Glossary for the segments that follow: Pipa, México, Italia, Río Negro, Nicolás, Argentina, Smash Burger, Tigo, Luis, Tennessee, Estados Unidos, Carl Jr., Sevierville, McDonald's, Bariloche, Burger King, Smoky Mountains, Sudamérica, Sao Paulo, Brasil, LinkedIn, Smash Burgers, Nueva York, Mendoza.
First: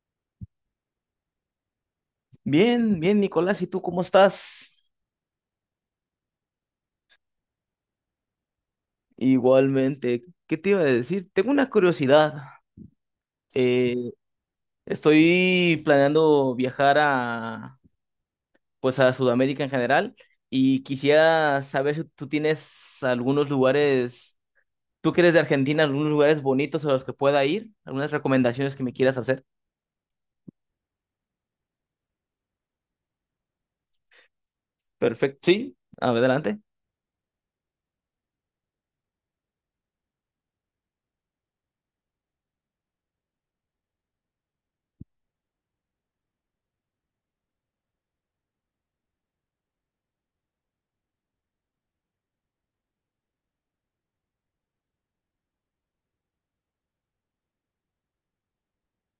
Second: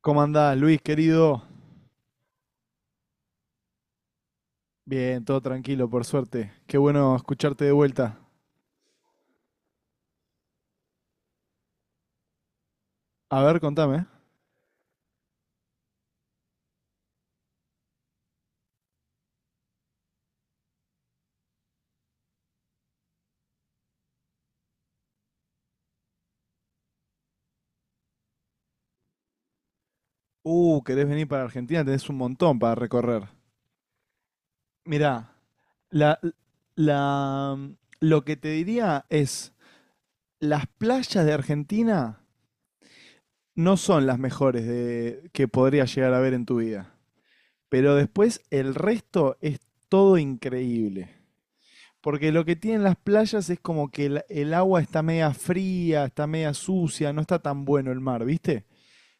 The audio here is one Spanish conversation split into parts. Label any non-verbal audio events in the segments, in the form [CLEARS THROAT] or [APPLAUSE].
¿Cómo andás, Luis, querido? Bien, bien, Nicolás, ¿y tú cómo estás? Bien, todo tranquilo, por suerte. Qué bueno escucharte de vuelta. Igualmente, ¿qué te iba a decir? Tengo una curiosidad. A ver, contame. Eh, estoy planeando viajar a, pues, a Sudamérica en general y quisiera saber si tú tienes algunos lugares, tú que eres de Argentina, algunos lugares bonitos a los que pueda ir, algunas recomendaciones que me quieras hacer. Querés venir para Argentina, tenés un montón para recorrer. Mirá, Perfecto, sí, la, adelante, la, lo que te diría es, las playas de Argentina no son las mejores de, que podrías llegar a ver en tu vida. Pero después el resto es todo increíble. Porque lo que tienen las playas es como que el agua está media fría, está media sucia, no está tan bueno el mar, ¿viste?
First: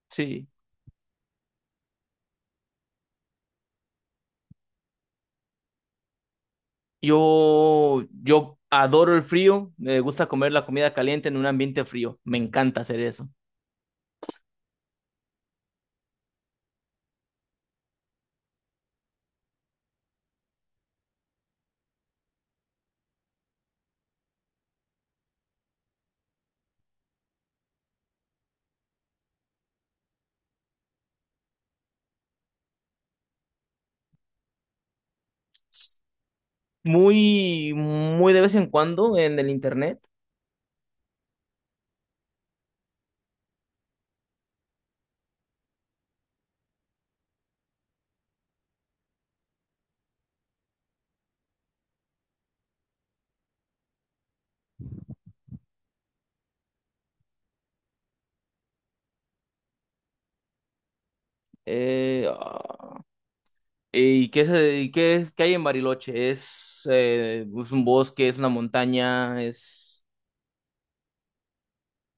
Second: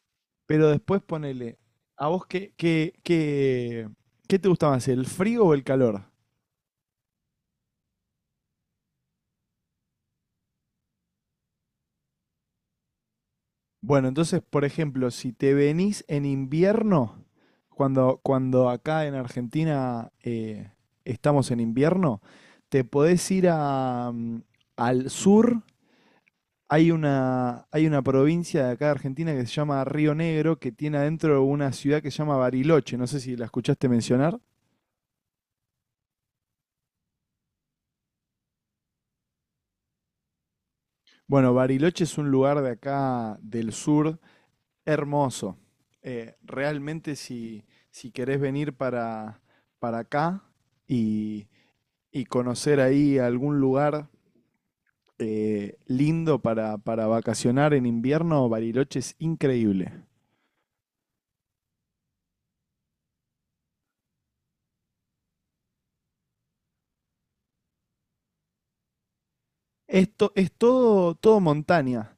sí. Pero después ponele, ¿a vos qué te gusta más, el frío o el calor? Yo adoro el frío, me gusta comer la comida caliente en un ambiente frío, me encanta hacer eso. Bueno, entonces, por ejemplo, si te venís en invierno, cuando acá en Argentina estamos en invierno, te podés ir a, al sur. Hay una provincia de acá de Argentina que se llama Río Negro, que tiene adentro una ciudad que se llama Bariloche. No sé si la escuchaste mencionar. Muy, muy de vez en cuando en el internet. Bueno, Bariloche es un lugar de acá del sur, hermoso. Realmente si querés venir para acá y, y conocer ahí algún lugar lindo para vacacionar en invierno, Bariloche es increíble. Eh, ah, ¿y qué es, y qué es, qué hay en Bariloche? Es un bosque, es una montaña, Esto es todo montaña.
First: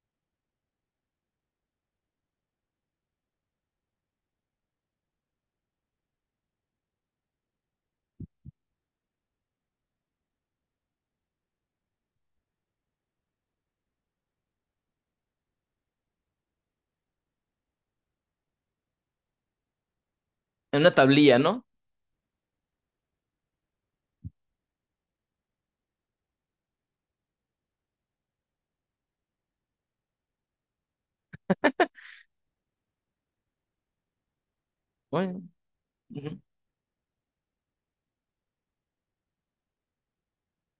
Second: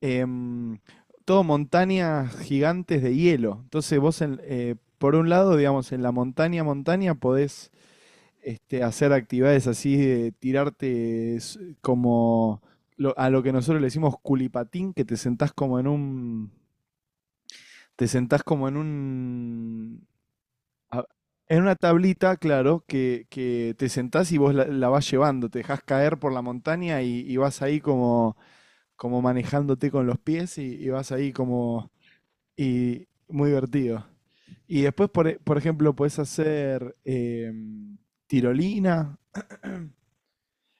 em, Todo montañas gigantes de hielo. Entonces vos, por un lado, digamos, en la montaña, podés hacer actividades así de tirarte como a lo que nosotros le decimos culipatín, que te sentás como en un, te sentás como en un, es una a- tablilla, en ¿no? una tablita, claro, que te sentás y vos la, la vas llevando, te dejás caer por la montaña y vas ahí como, como manejándote con los pies y vas ahí como. Y muy divertido. Y después, Bueno, por ejemplo, puedes ujú, hacer tirolina,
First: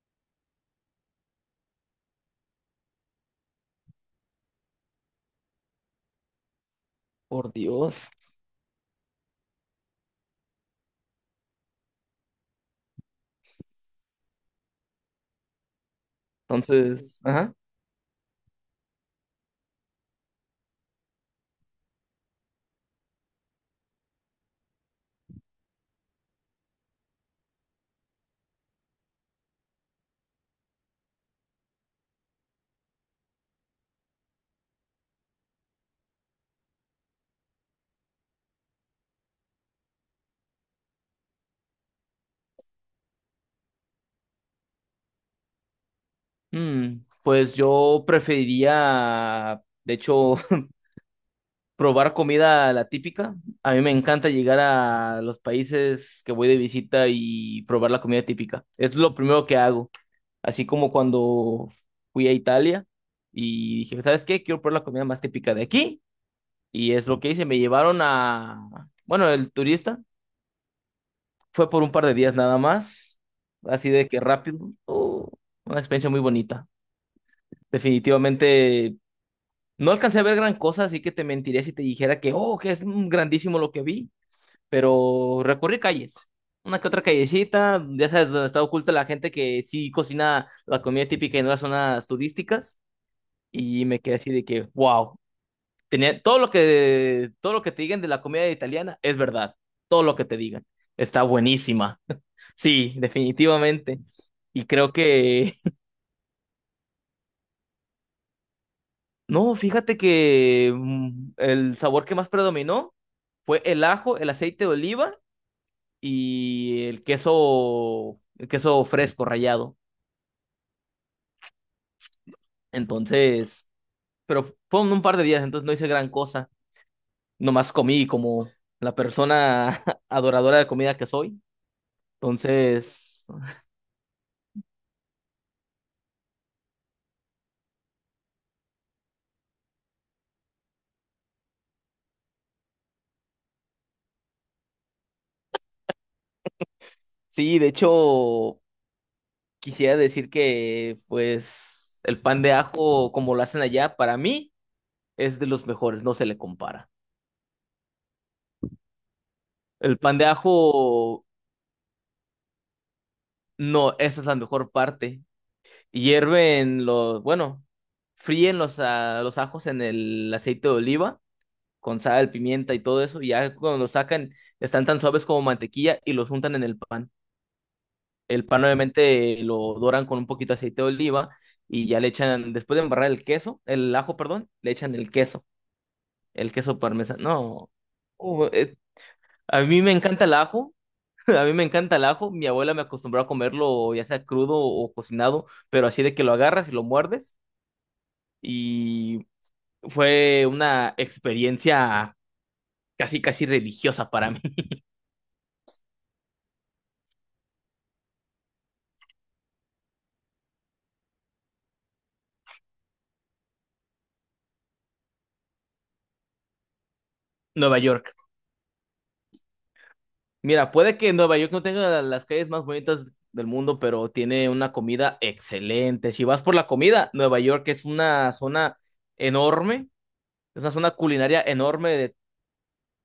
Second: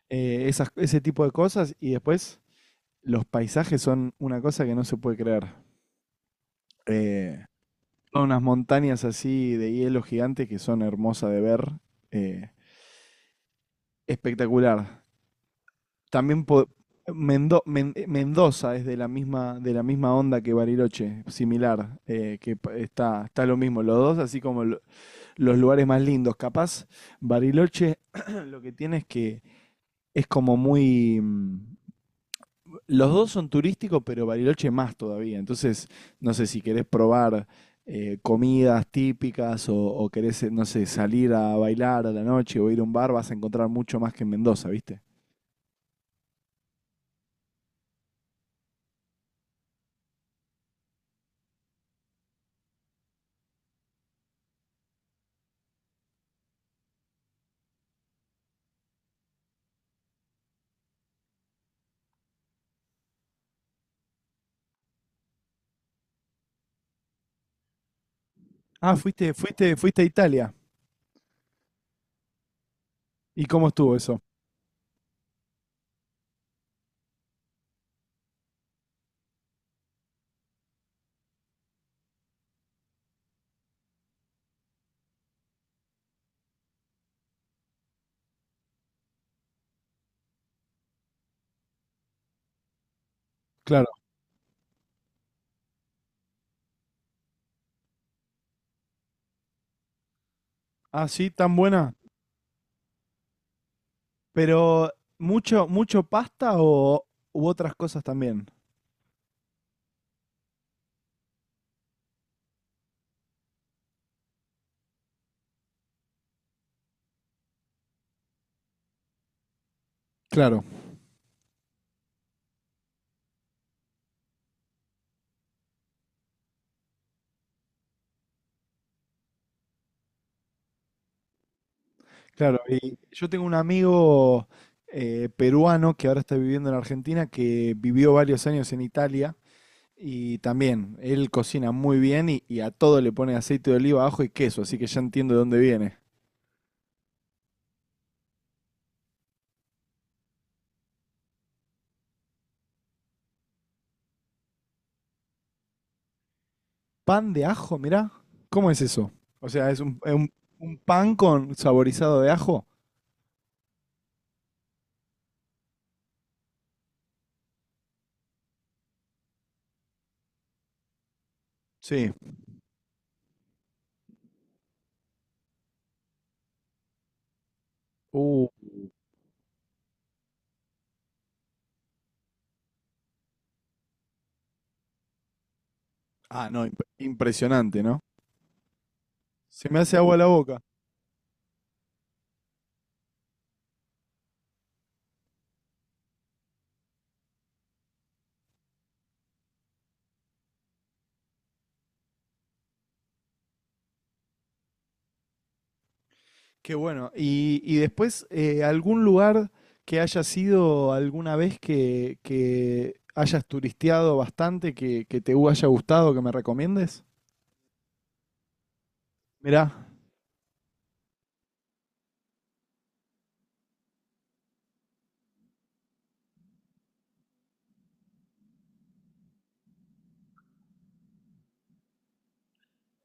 ese tipo de cosas. Y después, los paisajes son una cosa que no se puede creer. Eh, por Dios. son unas montañas así de hielo gigante que son hermosas de ver. eh, espectacular. También Entonces, ajá. Mendoza es de la misma onda que Bariloche, similar, está, está lo mismo, los dos así como los lugares más lindos. Capaz, Bariloche [CLEARS THROAT] [COUGHS] lo que tiene es que es como muy... mm, los dos son turísticos, pero Bariloche más todavía. Entonces, no sé si querés probar comidas típicas o querés, no sé, salir a bailar a la noche o ir a un bar, vas a encontrar mucho más que en Mendoza, ¿viste? Mm, pues yo preferiría, de hecho, [LAUGHS] probar comida la típica. A mí me encanta llegar a los países que voy de visita y probar la comida típica. Es lo primero que hago. Así como cuando fui a Italia y dije, ¿sabes qué? Quiero probar la comida más típica de aquí. Y es lo que hice. Me llevaron a... Ah, Bueno, el turista fuiste a Italia. fue por un par de días nada más. ¿Y cómo Así estuvo de que eso? rápido. Oh, una experiencia muy bonita. Definitivamente no alcancé a ver gran cosa, así que te mentiría si te dijera que, oh, que es grandísimo lo que vi. Pero recorrí calles. Una que otra callecita, ya sabes, donde está oculta la gente que sí cocina la comida típica y no las zonas turísticas. Y Claro. me quedé así de que, wow, tenía todo lo que te digan de la comida italiana es verdad, todo lo que te digan. Ah, Está sí, tan buena. buenísima. [LAUGHS] Sí, definitivamente. Y Pero creo que, mucho, mucho pasta o u otras cosas también. [LAUGHS] no, fíjate que el sabor que más predominó fue el ajo, el aceite de oliva y el queso fresco rallado. Claro. Entonces, pero fue en un par de días, entonces no hice gran cosa. Nomás comí como la persona [LAUGHS] adoradora de comida que soy. Claro, y Entonces, yo tengo un amigo peruano que ahora está viviendo en Argentina, que vivió varios años en Italia y también él cocina muy bien y a todo le pone aceite de oliva, ajo y queso, así que ya entiendo de dónde viene. sí, de hecho, quisiera decir que, pues, el pan de ajo, como lo hacen allá, para mí es de los mejores, no se le compara. Pan de ajo, mirá, ¿cómo es eso? O sea, es un, El pan de un pan ajo, con saborizado de ajo. no, esa es la mejor parte. Hierven los, bueno, fríen los, los ajos en el aceite de oliva, con Sí. sal, pimienta y todo eso, y ya cuando los sacan, están tan suaves como mantequilla y los juntan en el pan. El Uh, pan obviamente lo doran con un poquito de aceite de oliva y ya le echan, después de embarrar el queso, el ajo, perdón, le echan ah, el no, queso parmesano. No, impresionante, ¿no? uh, eh, a Se me mí me hace agua encanta la el boca. ajo, [LAUGHS] a mí me encanta el ajo. Mi abuela me acostumbró a comerlo ya sea crudo o cocinado, pero así de que lo agarras y lo muerdes y fue una experiencia casi, casi religiosa para mí, Qué bueno. Y después, ¿algún lugar que hayas sido alguna vez que hayas turisteado bastante, que te haya gustado, que me recomiendes? [LAUGHS] Nueva York. Mirá, Mira, puede que Nueva York no tenga las calles más bonitas del mundo, pero tiene una comida excelente. Si vas por la comida, Nueva York es una zona enorme, es una zona culinaria enorme de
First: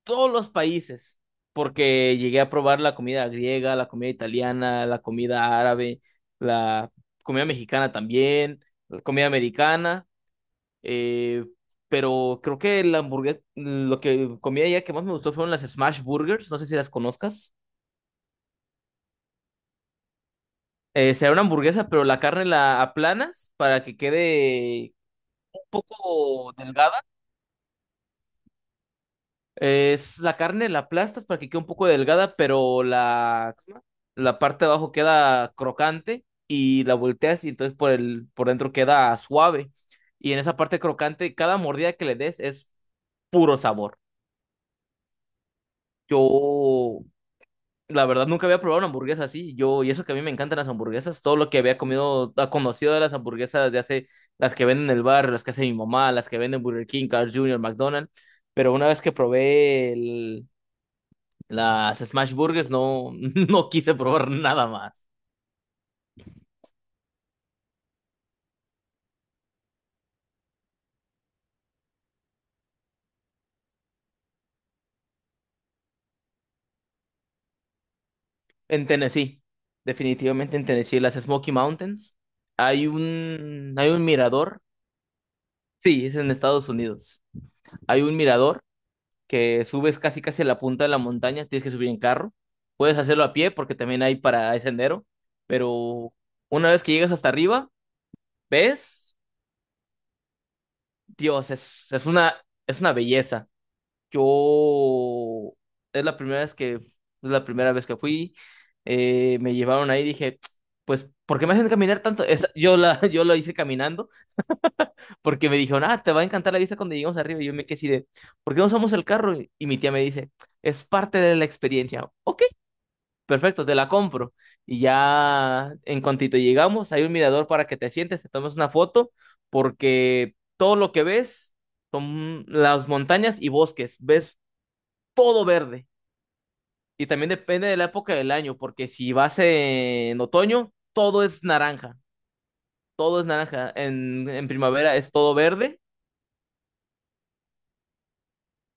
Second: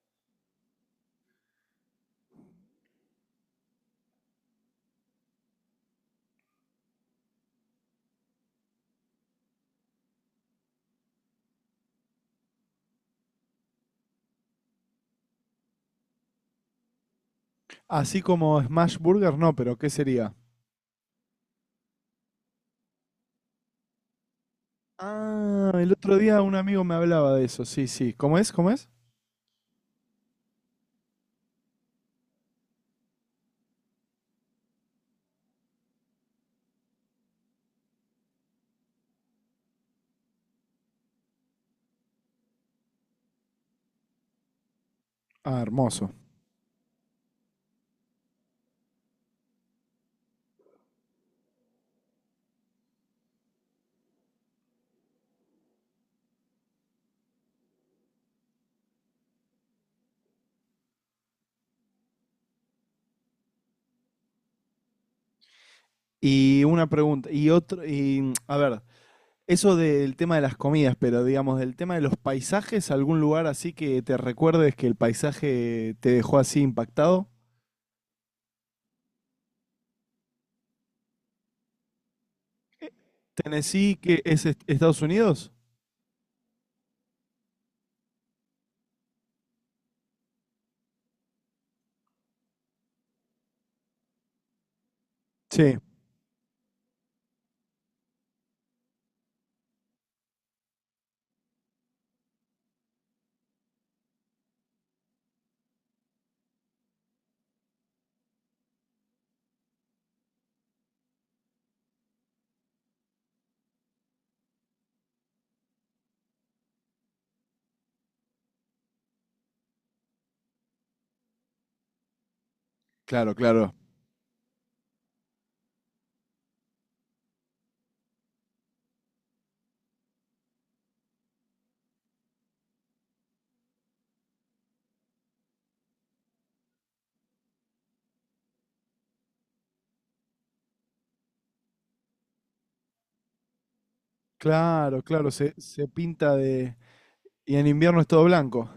todos los países, porque llegué a probar la comida griega, la comida italiana, la comida árabe, la comida mexicana también, la comida americana, eh, pero creo que la hamburguesa, lo que comí allá que más me gustó fueron las Smash Burgers, no sé si las conozcas. así como Smash Burger, no, pero ¿qué sería? Será una hamburguesa, pero la carne la aplanas para que quede un Ah, el otro día poco un amigo me delgada. hablaba de eso, sí, sí. ¿Cómo es? ¿Cómo es? Es la carne la aplastas para que quede un poco delgada, pero la, ¿cómo se llama? La parte de abajo queda crocante y la volteas y entonces por el, por dentro queda suave. Y en esa parte crocante, cada mordida que le des es puro sabor. Ah, hermoso. Yo la verdad, nunca había probado una hamburguesa así. Yo, y eso que a mí me encantan las hamburguesas, todo lo que había comido, conocido de las hamburguesas de hace, las que venden en el bar, las que hace mi mamá, las que venden Burger King, Carl Jr., McDonald's. Pero una vez que probé las Smash Burgers, no, [LAUGHS] no quise probar nada más. Y una pregunta, y otro, y a ver, eso del tema de las comidas, pero digamos, del tema de los paisajes, ¿algún lugar así que te recuerdes que el paisaje te dejó así impactado? En Tennessee, definitivamente en Tennessee, las Smoky Mountains, Eh, hay ¿Tennessee, un que es mirador. Estados Unidos? Sí, es en Estados Unidos. Hay un mirador que subes casi casi a la punta de la montaña, tienes que subir en carro. Puedes hacerlo a pie porque también hay para ese sendero, Sí, pero una vez que llegas hasta arriba, ves, Dios, es una belleza. Yo es la primera vez que, es la primera vez que fui, me llevaron ahí, dije, pues, ¿por qué me hacen caminar tanto? Esa- yo la, [LAUGHS] yo lo hice caminando porque me dijeron, ah, te va a encantar la vista cuando lleguemos arriba. Y yo me quedé así de, ¿por qué no usamos el carro? Y mi tía me dice, es parte de la experiencia. Ok, claro, perfecto, claro. te la compro. Y ya en cuantito llegamos, hay un mirador para que te sientes, te tomes una foto, porque todo lo que ves son las montañas y bosques, ves todo verde. Y también depende de la época del año, porque si vas en otoño, todo es naranja, todo es naranja. En primavera Claro, es claro, todo se, verde, se pinta de... Y en invierno es todo blanco.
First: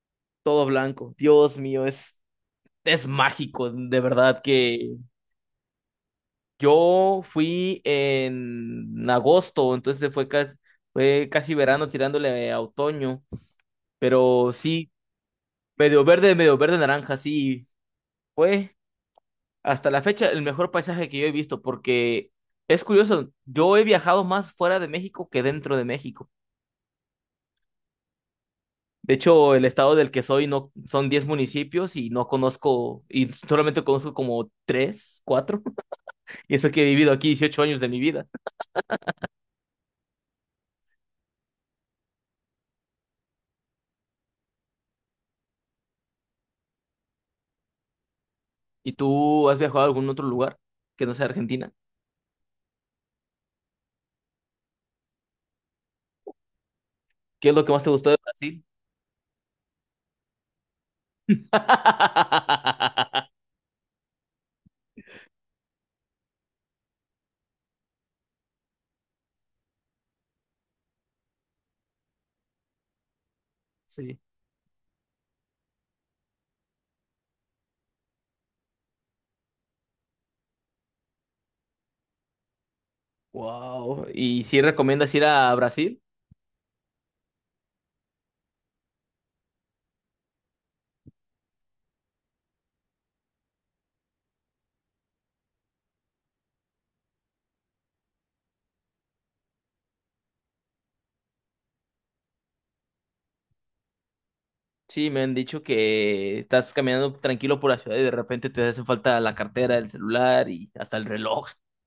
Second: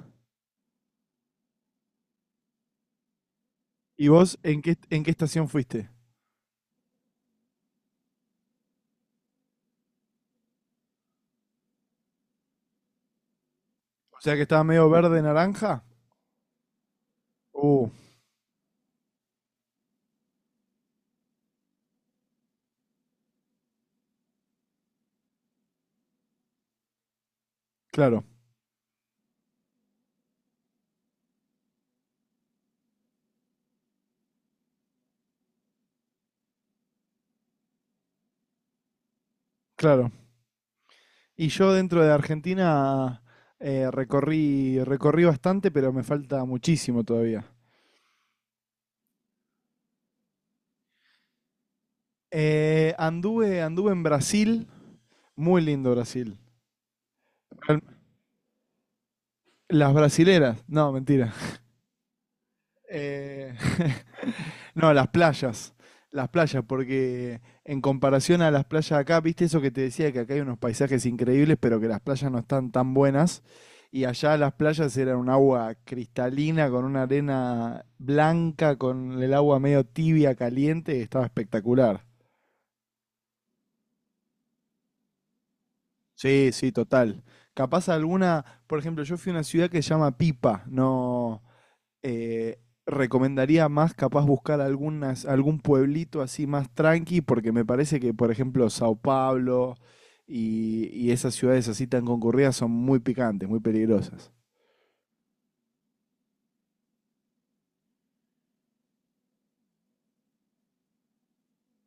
todo blanco. Dios mío, es mágico, de ¿Y vos verdad que en qué estación fuiste? yo fui en agosto, entonces fue casi verano tirándole a otoño, O sea que pero estaba medio sí, verde, naranja. Medio verde naranja, sí, Uh, fue hasta la fecha el mejor paisaje que yo he visto, porque es curioso, yo he viajado más fuera de México que dentro de México. claro, De hecho, el estado del que soy no son 10 municipios y no conozco, y solamente conozco como 3 4 [LAUGHS] y eso que he vivido aquí 18 años de mi vida. claro. Y yo dentro de Argentina recorrí, recorrí bastante, pero me falta muchísimo todavía. ¿Y tú has viajado a algún otro lugar que no sea Argentina? Anduve, anduve en Brasil, muy lindo Brasil. ¿Qué es lo que más te gustó de Brasil? Las brasileras, no, mentira. [LAUGHS] Eh, [LAUGHS] no, las playas, porque en comparación a las playas acá, viste eso que te decía, que acá hay unos paisajes increíbles, pero que las playas no están tan buenas. Y Sí. allá las playas eran un agua cristalina, con una arena blanca, con el agua medio tibia, caliente, estaba espectacular. Wow. ¿Y si recomiendas ir a Brasil? Sí, sí, total. Capaz alguna, por ejemplo, yo fui a una ciudad que se llama Pipa, no eh, recomendaría más capaz buscar algunas, algún pueblito así más tranqui, porque me parece que, por ejemplo, Sao Paulo y esas ciudades así tan concurridas son muy picantes, muy peligrosas. Sí, me han dicho que estás caminando tranquilo por la ciudad y de repente te hace falta la cartera, el celular y hasta el reloj. [LAUGHS]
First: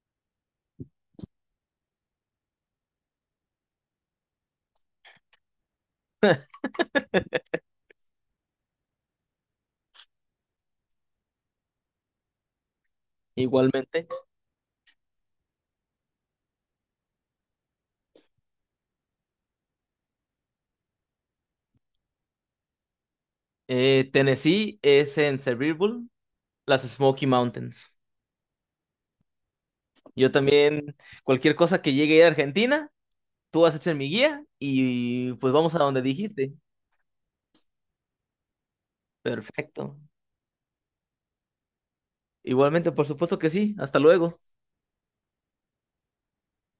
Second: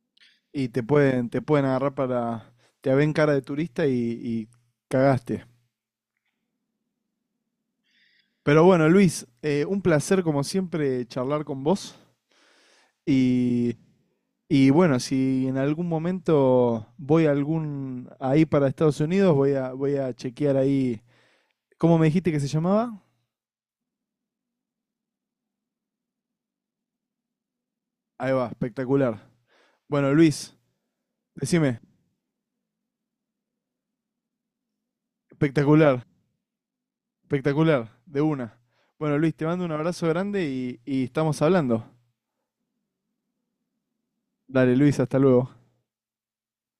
Y te pueden agarrar para, te ven cara de turista y cagaste. Pero bueno, Luis, un placer como siempre charlar con vos. Y Igualmente. y bueno, si en algún momento voy a algún ahí para Estados Unidos, voy a, voy a chequear ahí. ¿Cómo me dijiste que se llamaba? Tennessee es en Sevierville, las Smoky Mountains. Ahí va, espectacular. Bueno, Yo Luis, también, cualquier decime, cosa que llegue a ir a Argentina, tú vas a ser mi guía y pues vamos a donde espectacular, dijiste. espectacular, de una. Bueno, Luis, te mando un Perfecto. abrazo grande y estamos hablando. Igualmente, por supuesto que sí. Hasta luego. Dale, Luis, hasta luego.